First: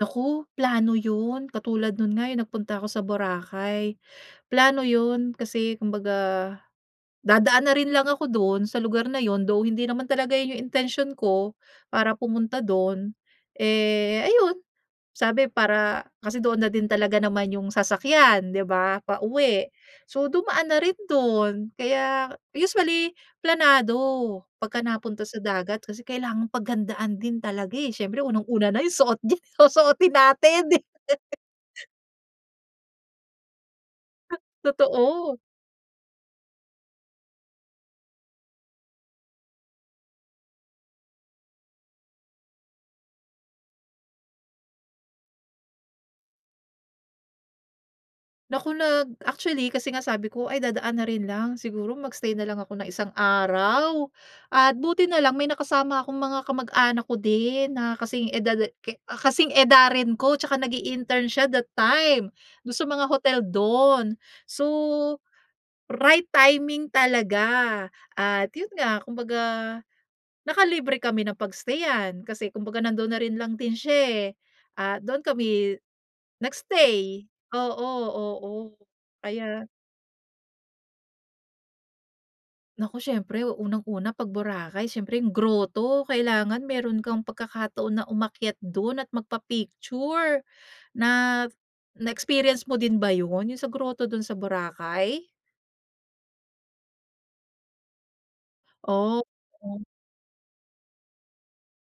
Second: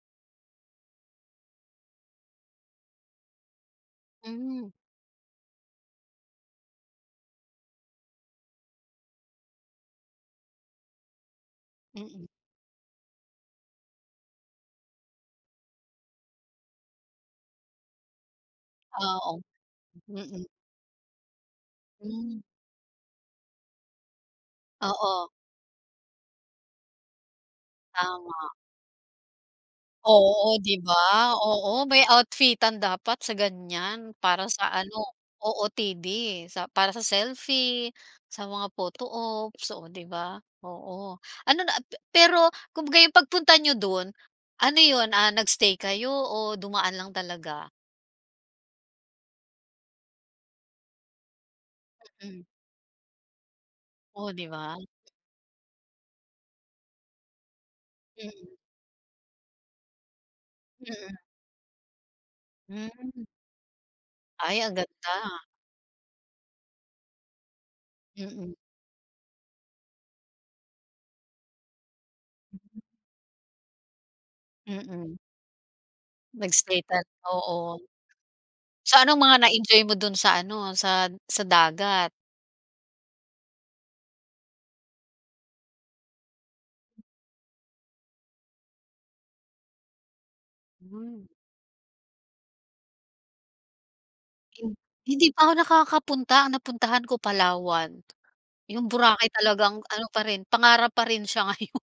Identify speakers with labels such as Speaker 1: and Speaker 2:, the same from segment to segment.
Speaker 1: Naku, plano 'yun, katulad no'n nga, eh, nagpunta ako sa Boracay.
Speaker 2: Hmm.
Speaker 1: Plano 'yun, kasi kumbaga, dadaan na rin lang ako do'n sa lugar na 'yun, though hindi naman talaga 'yun 'yung intensyon ko para
Speaker 2: Mm.
Speaker 1: pumunta do'n, eh, ayun sabi para kasi doon na din talaga naman 'yung sasakyan 'di ba,
Speaker 2: Ah, oh.
Speaker 1: pauwi. So
Speaker 2: Mm.
Speaker 1: dumaan na rin do'n, kaya
Speaker 2: Hmm.
Speaker 1: usually planado pagka napunta
Speaker 2: Oo.
Speaker 1: sa dagat kasi kailangang paghandaan din talaga, eh. Siyempre
Speaker 2: Tama.
Speaker 1: unang-una na 'yung suot diyan, susuotin
Speaker 2: Oo
Speaker 1: natin, eh.
Speaker 2: 'di ba, oo may outfitan dapat sa ganiyan para sa ano,
Speaker 1: Totoo.
Speaker 2: OOTD sa para sa selfie, sa mga photo ops, o 'di ba, oo. Ano na pe pero kumbaga 'yung pagpunta niyo do'n, ano 'yun, ah, nag-stay kayo o dumaan lang talaga?
Speaker 1: Naku, nag actually kasi nga sabi ko ay dadaan na rin lang, siguro mag-stay na
Speaker 2: Mm.
Speaker 1: lang ako ng isang araw.
Speaker 2: Oh, 'di
Speaker 1: At
Speaker 2: ba?
Speaker 1: buti nalang may nakasama akong mga kamag-anak ko din na kasing
Speaker 2: Mm.
Speaker 1: edad ka kasing edarin ko 'tsaka
Speaker 2: Mm.
Speaker 1: nag-i-intern siya that time do'n sa mga
Speaker 2: Hmm.
Speaker 1: hotel do'n.
Speaker 2: Ay
Speaker 1: So,
Speaker 2: ang ganda.
Speaker 1: right timing talaga at
Speaker 2: Mm.
Speaker 1: 'yun nga, kumbaga, naka libre kami ng pag-stayan kasi kumbaga nandoon na rin lang din siya, eh, at
Speaker 2: Mm.
Speaker 1: do'n kami
Speaker 2: Nag-stay tala
Speaker 1: nag-stay.
Speaker 2: oo.
Speaker 1: Oo, oo,
Speaker 2: So anong mga
Speaker 1: kaya.
Speaker 2: na-enjoy mo do'n sa ano sa sa dagat?
Speaker 1: Naku siyempre unang-una 'pag Boracay siyempre 'yung groto, kailangan meron kang pagkakataon na umakyat do'n at magpa-picture. Na
Speaker 2: Mhm.
Speaker 1: na-experience mo din ba 'yun, 'yung sa groto do'n sa
Speaker 2: Kin
Speaker 1: Boracay?
Speaker 2: hindi pa ako nakakapunta, ang napuntahan ko Palawan. 'Yung
Speaker 1: Oh.
Speaker 2: Boracay talagang
Speaker 1: [unintelligible]
Speaker 2: ano pa rin pangarap pa rin siya ngayon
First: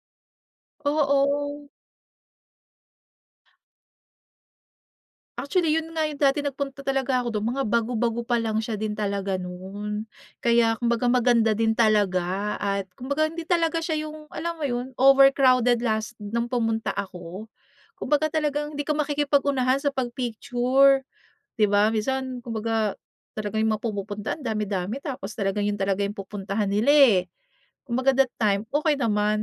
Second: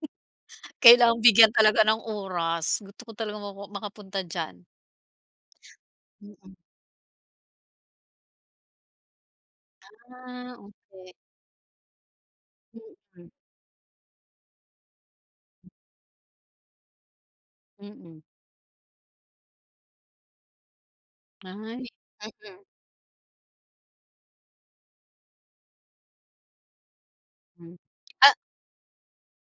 Speaker 2: Kailangang bigyan
Speaker 1: Oo.
Speaker 2: talaga ng oras, gusto ko talaga ma makapunta diyan.
Speaker 1: Actually 'yun nga 'yung dati
Speaker 2: Mm.
Speaker 1: nagpunta talaga ako do'n, mga bago-bago pa lang siya din talaga no'n.
Speaker 2: Ah,
Speaker 1: Kaya kumbaga
Speaker 2: okey.
Speaker 1: maganda din talaga at kumbaga
Speaker 2: Mhm.
Speaker 1: hindi talaga siya 'yung, alam mo 'yun, overcrowded last no'ng pumunta ako.
Speaker 2: Mm.
Speaker 1: Kumbaga talagang, hindi ka makikipag-unahan sa pag-picture.
Speaker 2: Ay.
Speaker 1: 'Di ba, minsan
Speaker 2: Mm.
Speaker 1: kumbaga talaga 'yung mga pumupunta ang dami-dami tapos talaga 'yun talaga yung pupuntahan nila, eh.
Speaker 2: Hmm,
Speaker 1: Kumbaga that
Speaker 2: ah.
Speaker 1: time, okey naman.